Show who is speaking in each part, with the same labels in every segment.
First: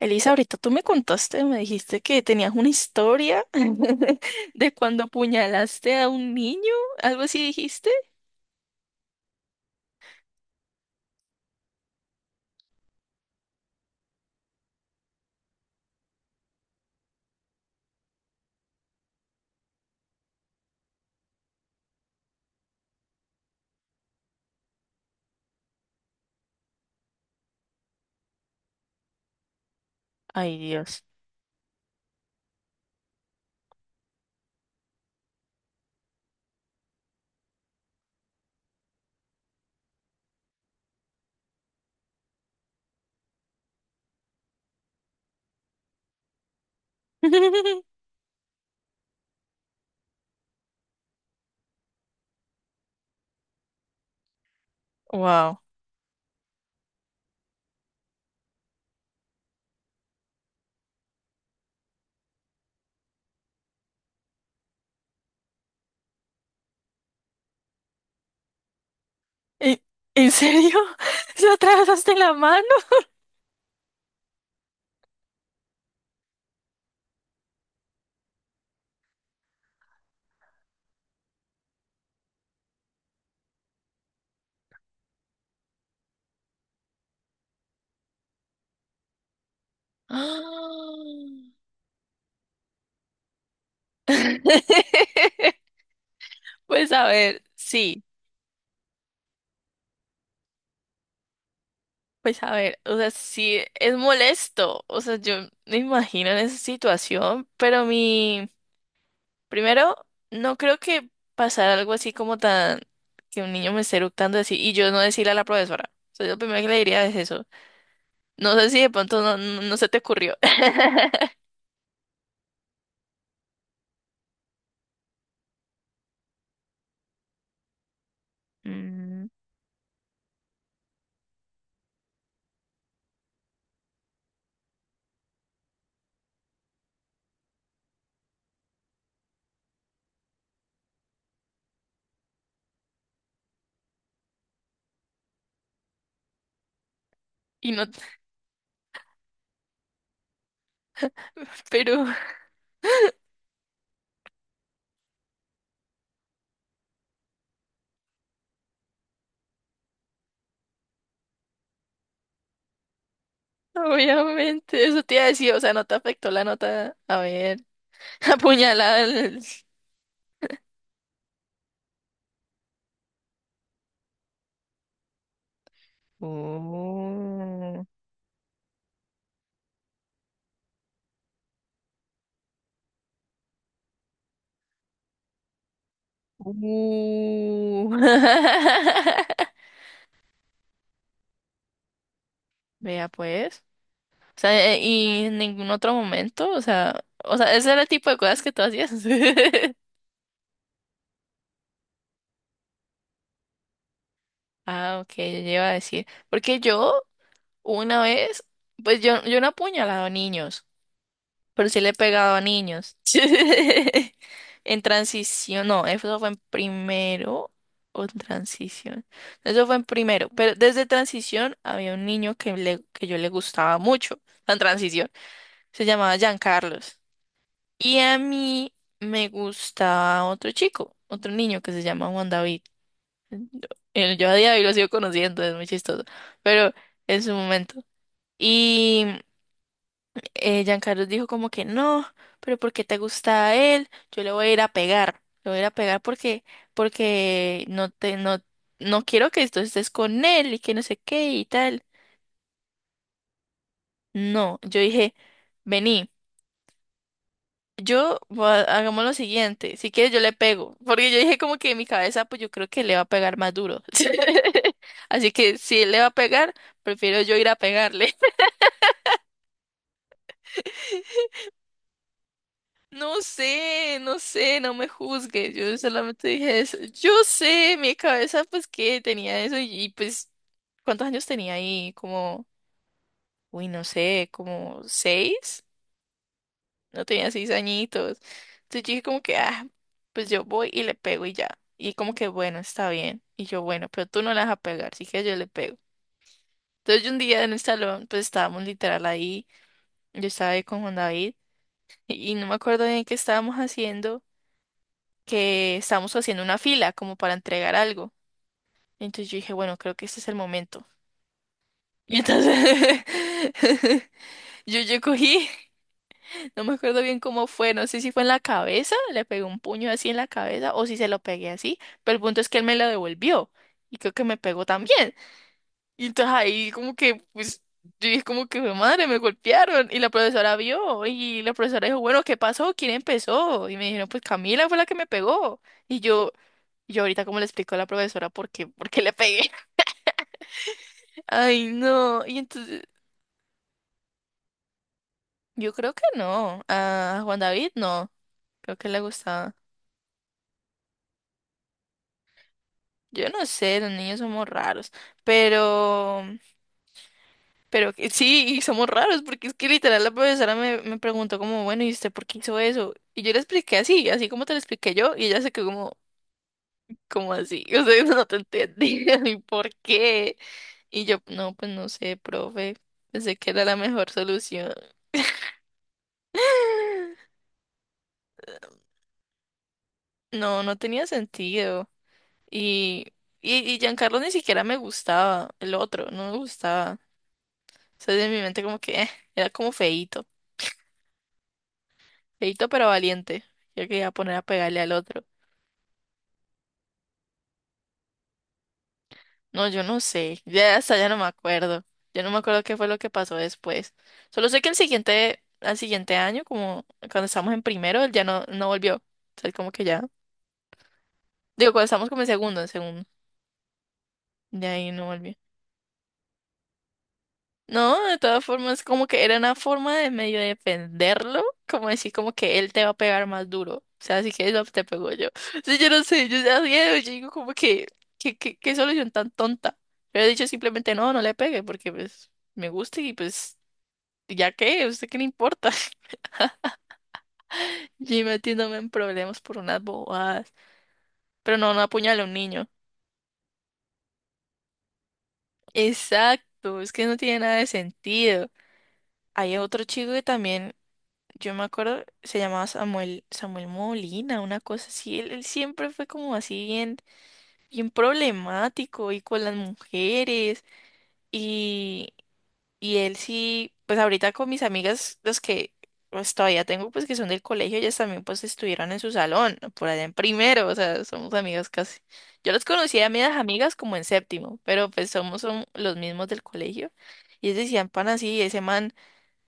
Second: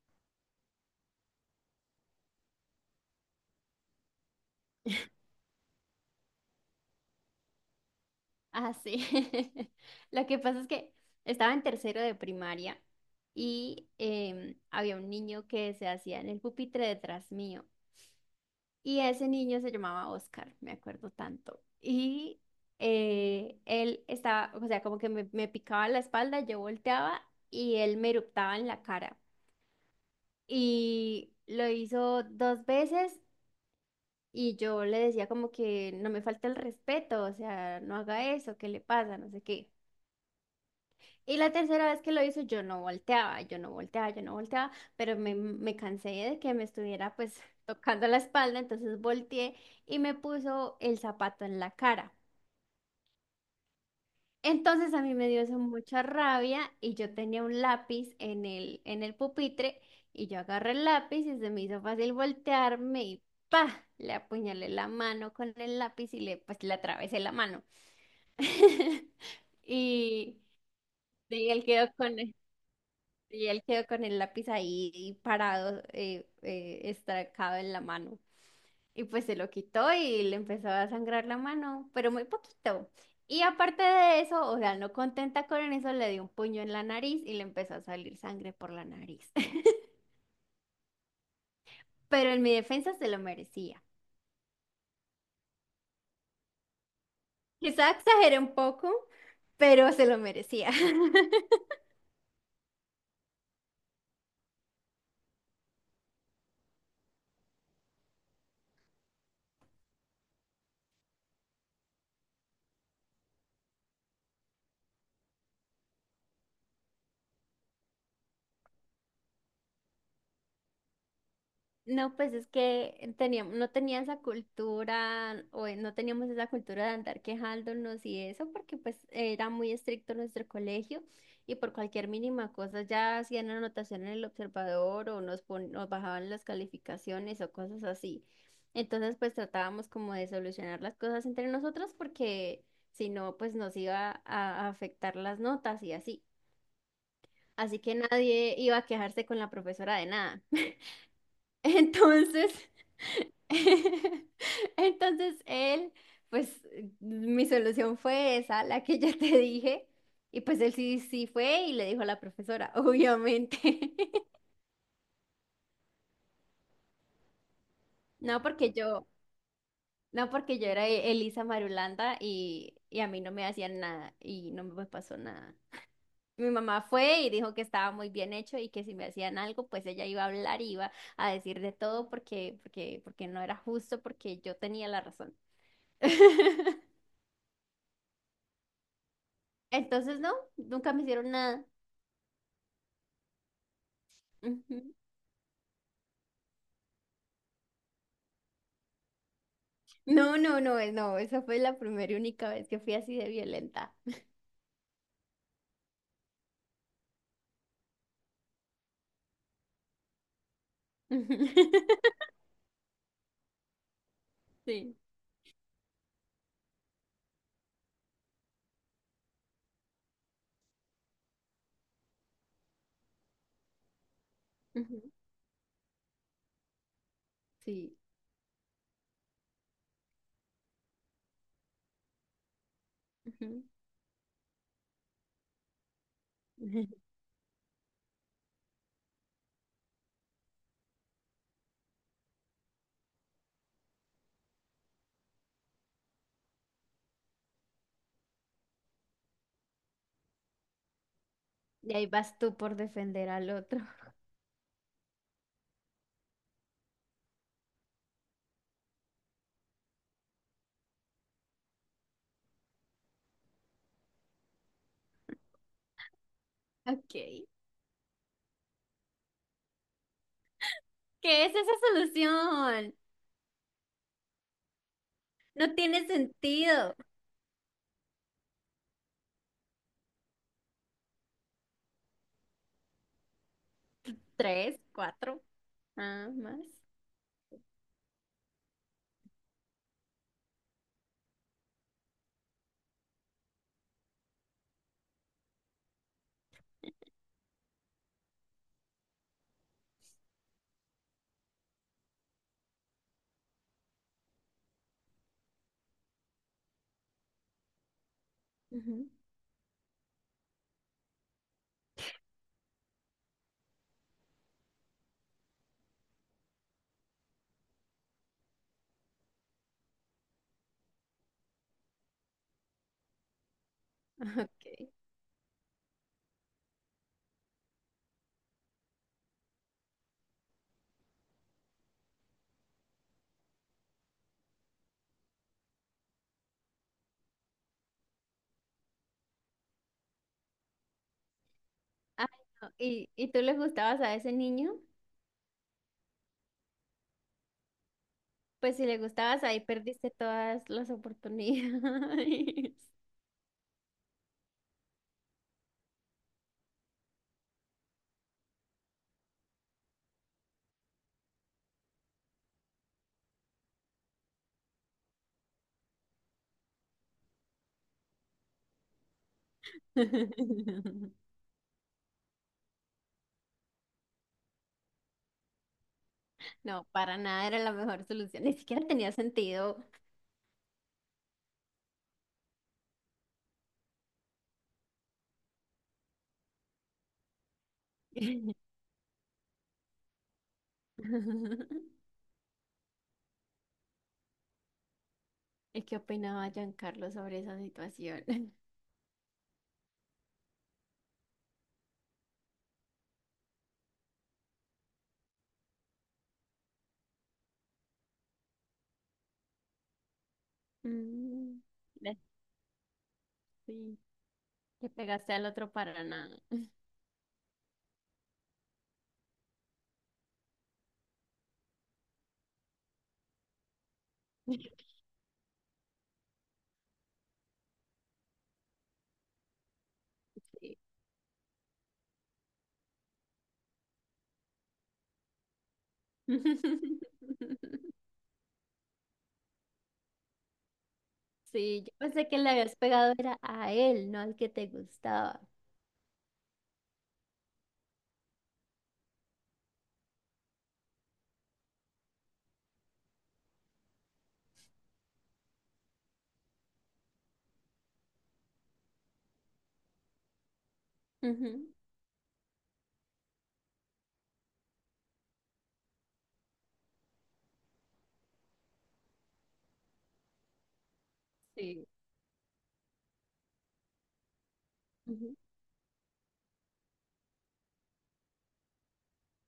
Speaker 1: Elisa, ahorita tú me contaste, me dijiste que tenías una historia de cuando apuñalaste a un niño, algo así dijiste.
Speaker 2: Ah, sí. Lo que pasa es que estaba en tercero de primaria y había un niño que se hacía en el pupitre detrás mío. Y ese niño se llamaba Oscar, me acuerdo tanto. Y él estaba, o sea, como que me picaba la espalda, yo volteaba y él me eruptaba en la cara.
Speaker 1: Ay, Dios.
Speaker 2: Y lo hizo dos veces y yo le decía como que no me falta el respeto, o sea, no haga eso, ¿qué le pasa? No sé qué. Y la tercera vez que lo hizo, yo no volteaba, yo no volteaba, yo no volteaba, pero me cansé de que me estuviera pues tocando la espalda, entonces volteé y me puso el zapato en la cara. Entonces a mí me dio eso
Speaker 1: Wow.
Speaker 2: mucha rabia y yo tenía un lápiz en el pupitre y yo agarré el lápiz y se me hizo fácil voltearme y ¡pa! Le apuñalé la mano con el lápiz y le pues le atravesé la mano.
Speaker 1: ¿En, en
Speaker 2: Y,
Speaker 1: serio? ¿Se
Speaker 2: y él quedó con
Speaker 1: atravesaste la mano?
Speaker 2: Y él quedó con el lápiz ahí parado, estracado en la mano. Y pues se lo quitó y le empezó a sangrar la mano, pero muy poquito. Y aparte de eso, o sea, no contenta con eso, le dio un puño en la nariz y le empezó a salir sangre por la nariz. Pero en mi defensa se lo merecía.
Speaker 1: Pues a ver,
Speaker 2: Quizá
Speaker 1: sí,
Speaker 2: exageré un poco, pero se lo merecía.
Speaker 1: pues a ver, o sea, sí, es molesto, o sea, yo me imagino en esa situación, pero mi, primero, no creo que pasara algo así como tan, que un niño me esté eructando así, y yo no decirle a la profesora, o sea, yo lo primero que le diría es eso, no sé si de pronto no, no, se te ocurrió.
Speaker 2: No, pues es que no tenía esa cultura, o no teníamos esa cultura de andar quejándonos y eso, porque pues
Speaker 1: Mm,
Speaker 2: era muy estricto nuestro colegio y por cualquier mínima cosa ya hacían anotación en el observador o nos bajaban las calificaciones o cosas así. Entonces pues tratábamos como de solucionar las cosas entre nosotros porque si no pues nos iba a afectar las notas y así.
Speaker 1: y
Speaker 2: Así
Speaker 1: no,
Speaker 2: que nadie iba a quejarse con la profesora de nada.
Speaker 1: pero
Speaker 2: Entonces... Entonces él, pues mi solución fue esa, la que ya te dije, y pues él sí, sí fue y le dijo a la profesora, obviamente.
Speaker 1: obviamente eso te iba a decir, o sea, no te afectó la nota, a ver,
Speaker 2: No porque
Speaker 1: apuñalada.
Speaker 2: yo, no porque yo era Elisa Marulanda y a mí no me hacían nada y no me pasó nada. Mi mamá fue y dijo que
Speaker 1: Oh.
Speaker 2: estaba muy bien hecho y que si me hacían algo, pues ella iba a hablar, y iba a decir de todo porque no era justo, porque yo tenía la razón.
Speaker 1: Uh.
Speaker 2: Entonces, no, nunca me hicieron nada.
Speaker 1: Vea pues. O sea,
Speaker 2: Ujú.
Speaker 1: y en ningún otro momento, o sea, ese era el tipo de cosas que tú hacías.
Speaker 2: No, no, no, no, esa fue la primera y única vez que fui así de violenta.
Speaker 1: Ah, ok, yo iba a decir. Porque una vez, pues yo no apuñalaba niños.
Speaker 2: Ujú.
Speaker 1: Pero sí le he pegado a niños. En
Speaker 2: Sí,
Speaker 1: transición, no, eso fue en primero o en transición. Eso fue en primero, pero desde transición había un niño que, le, que yo le gustaba mucho, en
Speaker 2: ujú,
Speaker 1: transición, se llamaba Giancarlos.
Speaker 2: sí.
Speaker 1: Y a mí me gustaba otro chico, otro niño que se llama Juan David.
Speaker 2: Ujú.
Speaker 1: Yo a día de hoy lo sigo conociendo, es muy chistoso, pero en su momento. Y Giancarlo dijo como que no, pero ¿porque te gusta a él? Yo le voy a ir a pegar, le voy a ir a pegar porque, porque no te, no, no quiero que tú estés con él y que no sé qué y tal.
Speaker 2: Y ahí vas tú por defender al otro.
Speaker 1: No, yo dije, vení, hagamos lo siguiente, si quieres yo le pego, porque yo dije como que en mi cabeza, pues yo creo que le va a pegar más duro. Así que si él le va a pegar,
Speaker 2: Ok.
Speaker 1: prefiero yo ir a pegarle.
Speaker 2: ¿Qué es esa solución?
Speaker 1: No sé, no sé, no me juzgues.
Speaker 2: No
Speaker 1: Yo
Speaker 2: tiene
Speaker 1: solamente dije eso.
Speaker 2: sentido.
Speaker 1: Yo sé, mi cabeza, pues que tenía eso pues, ¿cuántos años tenía ahí? Como, uy, no sé,
Speaker 2: Tres,
Speaker 1: como
Speaker 2: cuatro,
Speaker 1: seis.
Speaker 2: ah, más.
Speaker 1: No tenía seis añitos. Entonces yo dije como que, ah, pues yo voy y le pego y ya. Y como que, bueno, está bien. Y yo, bueno, pero tú no la vas a pegar, así que yo le pego. Entonces yo un día en el salón, pues estábamos literal ahí. Yo estaba ahí con Juan David y no me acuerdo bien qué estábamos haciendo. Que estábamos haciendo una fila como para entregar algo.
Speaker 2: Ujú.
Speaker 1: Entonces yo dije, bueno, creo que este es el momento. Y entonces yo cogí, no me acuerdo bien cómo fue, no sé si fue en la cabeza, le pegué un puño así en la cabeza o si se lo pegué así, pero el punto es que él me lo devolvió y creo que me pegó
Speaker 2: Ok.
Speaker 1: también. Y entonces ahí como que, pues, yo dije como que: "Jue madre, me golpearon" y la profesora vio y la profesora dijo, bueno, ¿qué pasó? ¿Quién empezó? Y me dijeron, pues Camila fue la que me pegó. Y yo... Y yo ahorita como le explico a la profesora por qué le pegué. Ay, no.
Speaker 2: Ay,
Speaker 1: Y
Speaker 2: no,
Speaker 1: entonces,
Speaker 2: ¿y, y tú le gustabas a ese niño?
Speaker 1: yo creo que no. A Juan David no. Creo
Speaker 2: Pues si
Speaker 1: que
Speaker 2: le
Speaker 1: le
Speaker 2: gustabas,
Speaker 1: gustaba.
Speaker 2: ahí perdiste todas las oportunidades.
Speaker 1: Yo no sé, los niños somos raros. Pero, sí, y somos raros, porque es que literal la profesora me, me preguntó como, bueno, ¿y usted por qué hizo eso? Y yo le expliqué así, así como te lo expliqué yo, y ella se quedó como, como así. O sea, no te entendí. ¿Y por qué? Y yo, no, pues no sé, profe. Pensé que era la mejor solución.
Speaker 2: No, para nada era la mejor solución. Ni siquiera tenía sentido.
Speaker 1: No, no tenía sentido. Y, y Giancarlo ni siquiera me gustaba, el otro, no me gustaba. O sea, en mi mente como que era como feíto, feíto pero valiente. Yo quería poner a pegarle al otro.
Speaker 2: ¿Y qué opinaba Giancarlo sobre esa situación?
Speaker 1: No, yo no sé, ya hasta ya no me acuerdo. Yo no me acuerdo qué fue lo que pasó después. Solo sé que el siguiente, al siguiente año, como cuando estábamos en primero, él ya no, no volvió. O sea, él como que ya.
Speaker 2: Mm,
Speaker 1: Digo, cuando estábamos
Speaker 2: la-
Speaker 1: como en segundo.
Speaker 2: sí,
Speaker 1: De
Speaker 2: que
Speaker 1: ahí no
Speaker 2: pegaste
Speaker 1: volvió.
Speaker 2: al otro para nada.
Speaker 1: No, de todas formas, como que era una forma de medio defenderlo, como decir como que él te va a pegar más duro. O sea, así que eso te pegó yo. Sí, yo no sé, yo ya yo digo como que, qué solución tan tonta. Pero he dicho
Speaker 2: Sí.
Speaker 1: simplemente no, no le pegue, porque pues me gusta y pues ya qué, ¿a usted qué le importa? Yo metiéndome en problemas por unas bobadas. Pero no, no
Speaker 2: Sí, yo
Speaker 1: apuñale a
Speaker 2: pensé
Speaker 1: un
Speaker 2: que le
Speaker 1: niño.
Speaker 2: habías pegado era a él, no al que te gustaba.
Speaker 1: Exacto, es que no tiene nada de sentido. Hay otro chico que también. Yo me acuerdo, se llamaba Samuel, Samuel Molina, una cosa así. Él siempre fue como así bien, bien problemático y con las mujeres.
Speaker 2: Ujú,
Speaker 1: Y, y él sí, pues ahorita con mis amigas, los que pues todavía tengo, pues que son del colegio, ellas también pues estuvieron en su salón, por allá en primero, o sea, somos amigas
Speaker 2: sí.
Speaker 1: casi. Yo los conocí a mis amigas como en séptimo, pero pues
Speaker 2: Ujú.
Speaker 1: somos son los mismos del colegio. Y ellos decían, pan así, ese man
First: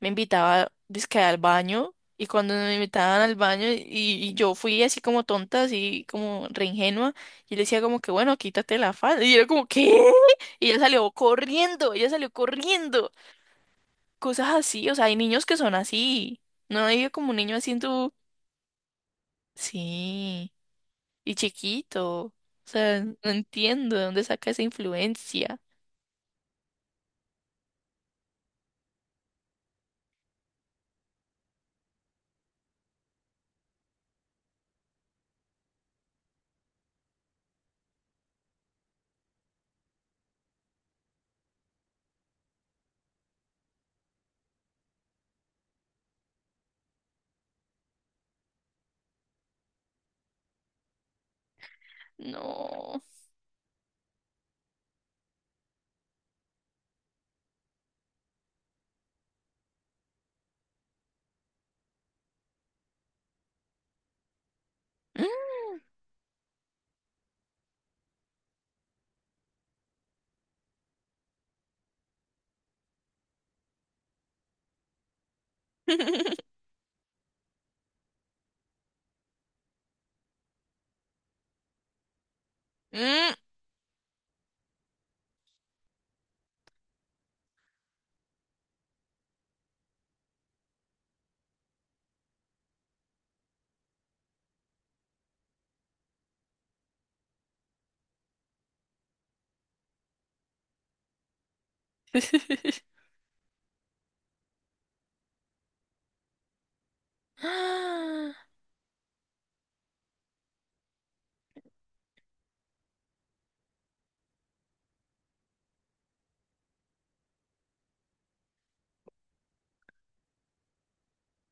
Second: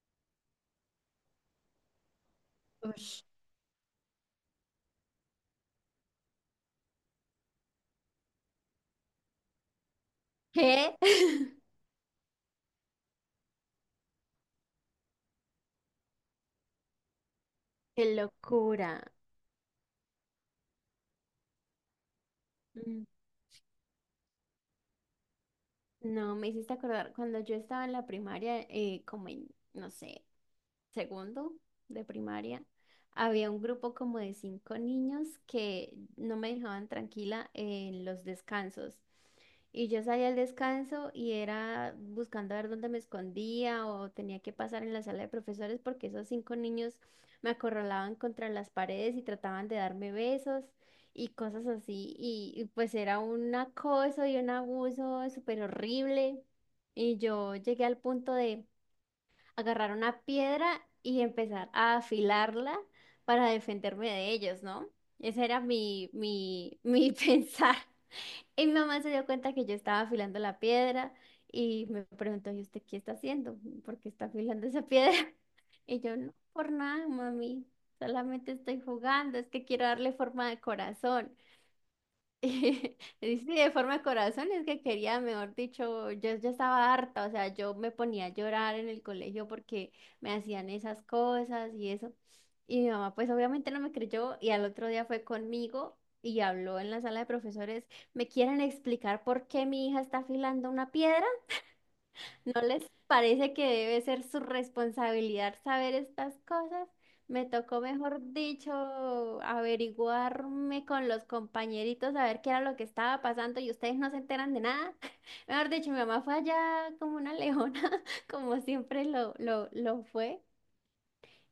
Speaker 1: me invitaba dizque al baño y cuando me invitaban
Speaker 2: Ush.
Speaker 1: al baño y yo fui así como tonta, así como re ingenua y le decía como que bueno, quítate la falda y era como ¿qué? Y
Speaker 2: ¿Qué?
Speaker 1: ella salió corriendo, cosas así, o sea, hay niños que son así, no hay como un niño así en tu...
Speaker 2: Qué locura.
Speaker 1: Sí, y chiquito, o sea,
Speaker 2: Mm,
Speaker 1: no entiendo de dónde saca esa influencia,
Speaker 2: no, me hiciste acordar cuando yo estaba en la primaria, como en, no sé. Segundo de primaria, había un grupo como de cinco niños que no me dejaban tranquila en los descansos. Y yo salía al descanso y era buscando a ver dónde me escondía o tenía que pasar en la sala de profesores porque esos cinco niños me acorralaban contra las paredes y trataban de darme besos y cosas así. Y pues
Speaker 1: no.
Speaker 2: era un acoso y un abuso súper horrible. Y yo llegué al punto de agarrar una piedra y empezar a afilarla para defenderme de ellos, ¿no?
Speaker 1: Mm.
Speaker 2: Ese era mi pensar. Y mi mamá se dio cuenta que yo estaba afilando la piedra y me preguntó, ¿y usted qué está haciendo? ¿Por qué está afilando esa piedra? Y yo, no, por nada, mami, solamente estoy jugando, es que quiero darle forma de corazón. Y
Speaker 1: Mm.
Speaker 2: sí, de forma de corazón es que quería, mejor dicho, yo ya estaba harta, o sea, yo me ponía a llorar en el colegio porque me hacían esas cosas y eso. Y mi mamá pues obviamente no me creyó y al otro día fue conmigo y habló en la sala de profesores, ¿me quieren explicar por qué mi hija está afilando una piedra? ¿No les parece que debe ser su responsabilidad saber estas cosas? Me tocó, mejor
Speaker 1: Ah.
Speaker 2: dicho, averiguarme con los compañeritos a ver qué era lo que estaba pasando y ustedes no se enteran de nada. Mejor dicho, mi mamá fue allá como una leona, como siempre lo fue.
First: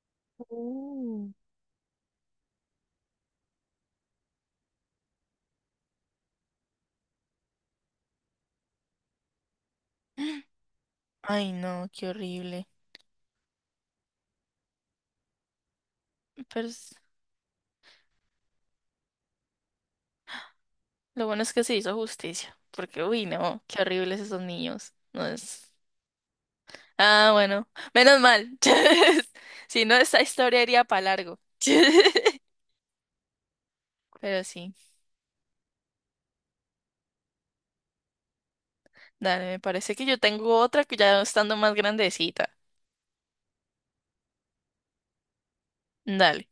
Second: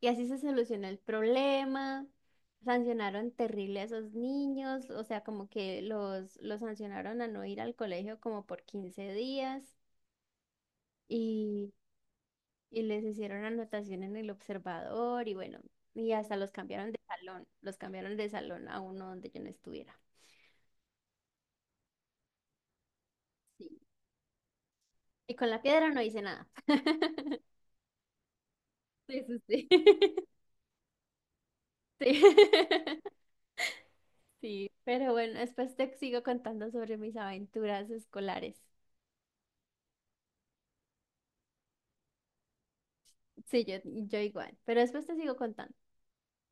Speaker 2: Y así se solucionó el
Speaker 1: Uh.
Speaker 2: problema. Sancionaron terrible a esos niños, o sea, como que los sancionaron a no ir al colegio como por 15 días.
Speaker 1: Ay, no, qué horrible.
Speaker 2: Y les hicieron anotación en el observador y bueno, y hasta los
Speaker 1: Pero
Speaker 2: cambiaron
Speaker 1: es-
Speaker 2: de salón, los cambiaron de salón a uno donde yo no estuviera.
Speaker 1: lo bueno es que se hizo justicia, porque, uy, no,
Speaker 2: Sí.
Speaker 1: qué horribles esos niños. No
Speaker 2: Y con la
Speaker 1: es...
Speaker 2: piedra no hice nada.
Speaker 1: Ah, bueno, menos mal.
Speaker 2: Sí, sí, sí.
Speaker 1: Si no, esta historia iría para largo.
Speaker 2: Sí.
Speaker 1: Pero
Speaker 2: Sí,
Speaker 1: sí,
Speaker 2: pero bueno, después te sigo contando sobre mis aventuras escolares.
Speaker 1: dale, me parece que yo tengo otra que ya estando más grandecita.
Speaker 2: Sí, yo igual, pero después te sigo contando.
Speaker 1: Dale.